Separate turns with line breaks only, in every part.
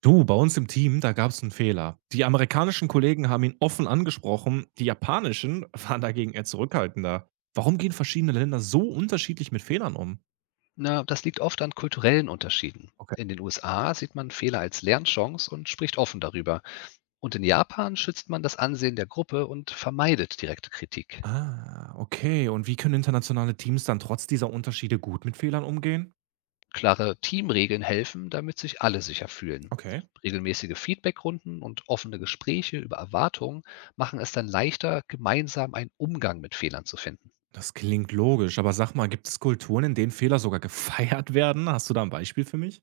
Du, bei uns im Team, da gab es einen Fehler. Die amerikanischen Kollegen haben ihn offen angesprochen, die japanischen waren dagegen eher zurückhaltender. Warum gehen verschiedene Länder so unterschiedlich mit Fehlern um?
Na, das liegt oft an kulturellen Unterschieden.
Okay.
In den USA sieht man Fehler als Lernchance und spricht offen darüber. Und in Japan schützt man das Ansehen der Gruppe und vermeidet direkte Kritik.
Ah, okay. Und wie können internationale Teams dann trotz dieser Unterschiede gut mit Fehlern umgehen?
Klare Teamregeln helfen, damit sich alle sicher fühlen.
Okay.
Regelmäßige Feedbackrunden und offene Gespräche über Erwartungen machen es dann leichter, gemeinsam einen Umgang mit Fehlern zu finden.
Das klingt logisch, aber sag mal, gibt es Kulturen, in denen Fehler sogar gefeiert werden? Hast du da ein Beispiel für mich?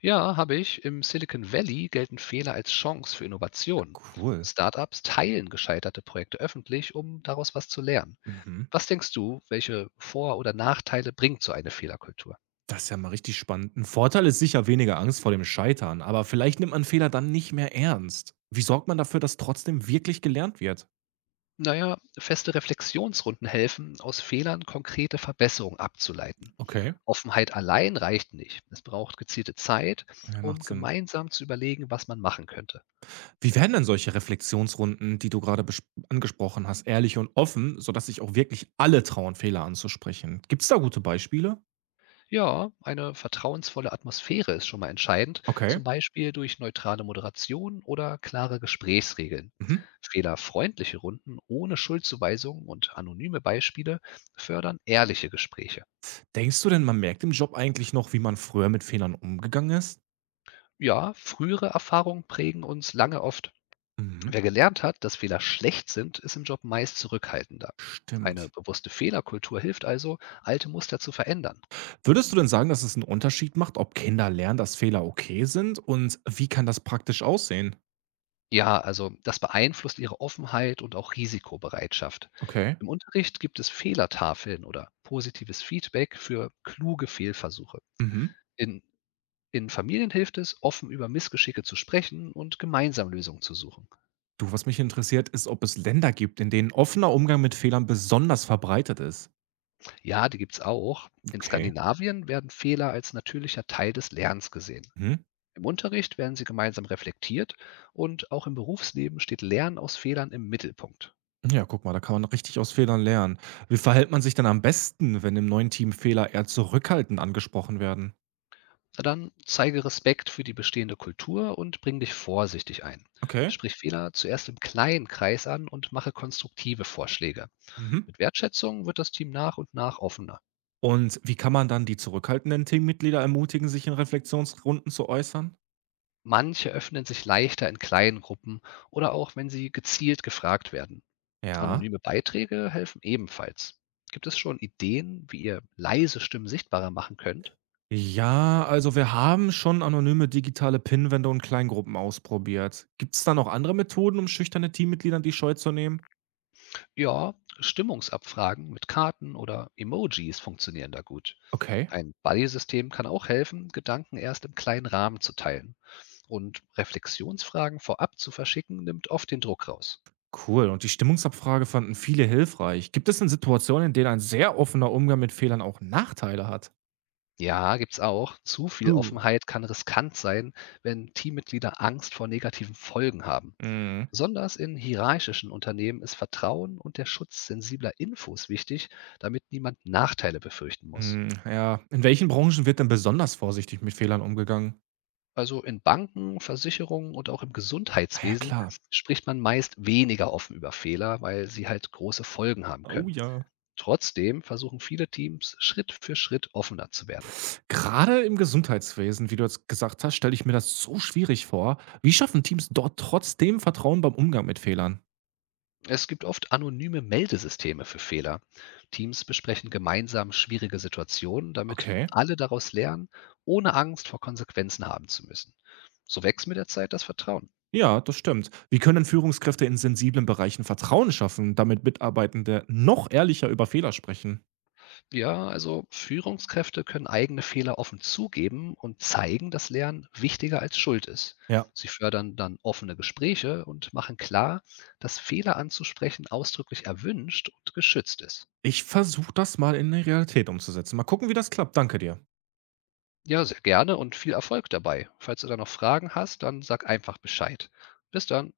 Ja, habe ich. Im Silicon Valley gelten Fehler als Chance für Innovation.
Cool.
Startups teilen gescheiterte Projekte öffentlich, um daraus was zu lernen.
Mhm.
Was denkst du, welche Vor oder Nachteile bringt so eine Fehlerkultur?
Das ist ja mal richtig spannend. Ein Vorteil ist sicher weniger Angst vor dem Scheitern, aber vielleicht nimmt man Fehler dann nicht mehr ernst. Wie sorgt man dafür, dass trotzdem wirklich gelernt wird?
Na ja, feste Reflexionsrunden helfen, aus Fehlern konkrete Verbesserungen abzuleiten.
Okay,
Offenheit allein reicht nicht. Es braucht gezielte Zeit,
ja,
um
macht Sinn.
gemeinsam zu überlegen, was man machen könnte.
Wie werden denn solche Reflexionsrunden, die du gerade bes angesprochen hast, ehrlich und offen, sodass sich auch wirklich alle trauen, Fehler anzusprechen? Gibt es da gute Beispiele?
Ja, eine vertrauensvolle Atmosphäre ist schon mal entscheidend,
Okay.
zum Beispiel durch neutrale Moderation oder klare Gesprächsregeln.
Mhm.
Fehlerfreundliche Runden ohne Schuldzuweisungen und anonyme Beispiele fördern ehrliche Gespräche.
Denkst du denn, man merkt im Job eigentlich noch, wie man früher mit Fehlern umgegangen ist?
Ja, frühere Erfahrungen prägen uns lange oft.
Mhm.
Wer gelernt hat, dass Fehler schlecht sind, ist im Job meist zurückhaltender. Eine
Stimmt.
bewusste Fehlerkultur hilft also, alte Muster zu verändern.
Würdest du denn sagen, dass es einen Unterschied macht, ob Kinder lernen, dass Fehler okay sind und wie kann das praktisch aussehen?
Ja, also das beeinflusst ihre Offenheit und auch Risikobereitschaft.
Okay.
Im Unterricht gibt es Fehlertafeln oder positives Feedback für kluge Fehlversuche.
Mhm.
In, in Familien hilft es, offen über Missgeschicke zu sprechen und gemeinsam Lösungen zu suchen.
Du, was mich interessiert, ist, ob es Länder gibt, in denen offener Umgang mit Fehlern besonders verbreitet ist.
Ja, die gibt's auch. In
Okay.
Skandinavien werden Fehler als natürlicher Teil des Lernens gesehen.
Mhm.
Im Unterricht werden sie gemeinsam reflektiert und auch im Berufsleben steht Lernen aus Fehlern im Mittelpunkt.
Ja, guck mal, da kann man richtig aus Fehlern lernen. Wie verhält man sich denn am besten, wenn im neuen Team Fehler eher zurückhaltend angesprochen werden?
Na dann zeige Respekt für die bestehende Kultur und bring dich vorsichtig ein.
Okay.
Sprich Fehler zuerst im kleinen Kreis an und mache konstruktive Vorschläge.
Mhm.
Mit Wertschätzung wird das Team nach und nach offener.
Und wie kann man dann die zurückhaltenden Teammitglieder ermutigen, sich in Reflexionsrunden zu äußern?
Manche öffnen sich leichter in kleinen Gruppen oder auch, wenn sie gezielt gefragt werden.
Ja.
Anonyme Beiträge helfen ebenfalls. Gibt es schon Ideen, wie ihr leise Stimmen sichtbarer machen könnt?
Ja, also wir haben schon anonyme digitale Pinwände und Kleingruppen ausprobiert. Gibt es da noch andere Methoden, um schüchterne Teammitgliedern die Scheu zu nehmen?
Ja, Stimmungsabfragen mit Karten oder Emojis funktionieren da gut.
Okay,
Ein Buddy-System kann auch helfen, Gedanken erst im kleinen Rahmen zu teilen. Und Reflexionsfragen vorab zu verschicken, nimmt oft den Druck raus.
cool. Und die Stimmungsabfrage fanden viele hilfreich. Gibt es denn Situationen, in denen ein sehr offener Umgang mit Fehlern auch Nachteile hat?
Ja, gibt's auch. Zu viel
Uh,
Offenheit kann riskant sein, wenn Teammitglieder Angst vor negativen Folgen haben.
Mhm.
Besonders in hierarchischen Unternehmen ist Vertrauen und der Schutz sensibler Infos wichtig, damit niemand Nachteile befürchten muss.
Mhm, ja. In welchen Branchen wird denn besonders vorsichtig mit Fehlern umgegangen?
Also in Banken, Versicherungen und auch im
Ah ja,
Gesundheitswesen
klar.
spricht man meist weniger offen über Fehler, weil sie halt große Folgen haben
Oh
können.
ja.
Trotzdem versuchen viele Teams Schritt für Schritt offener zu werden.
Gerade im Gesundheitswesen, wie du jetzt gesagt hast, stelle ich mir das so schwierig vor. Wie schaffen Teams dort trotzdem Vertrauen beim Umgang mit Fehlern?
Es gibt oft anonyme Meldesysteme für Fehler. Teams besprechen gemeinsam schwierige Situationen, damit
Okay.
alle daraus lernen, ohne Angst vor Konsequenzen haben zu müssen. So wächst mit der Zeit das Vertrauen.
Ja, das stimmt. Wie können Führungskräfte in sensiblen Bereichen Vertrauen schaffen, damit Mitarbeitende noch ehrlicher über Fehler sprechen?
Ja, also Führungskräfte können eigene Fehler offen zugeben und zeigen, dass Lernen wichtiger als Schuld ist.
Ja.
Sie fördern dann offene Gespräche und machen klar, dass Fehler anzusprechen ausdrücklich erwünscht und geschützt ist.
Ich versuche das mal in die Realität umzusetzen. Mal gucken, wie das klappt. Danke dir.
Ja, sehr gerne und viel Erfolg dabei. Falls du da noch Fragen hast, dann sag einfach Bescheid. Bis dann.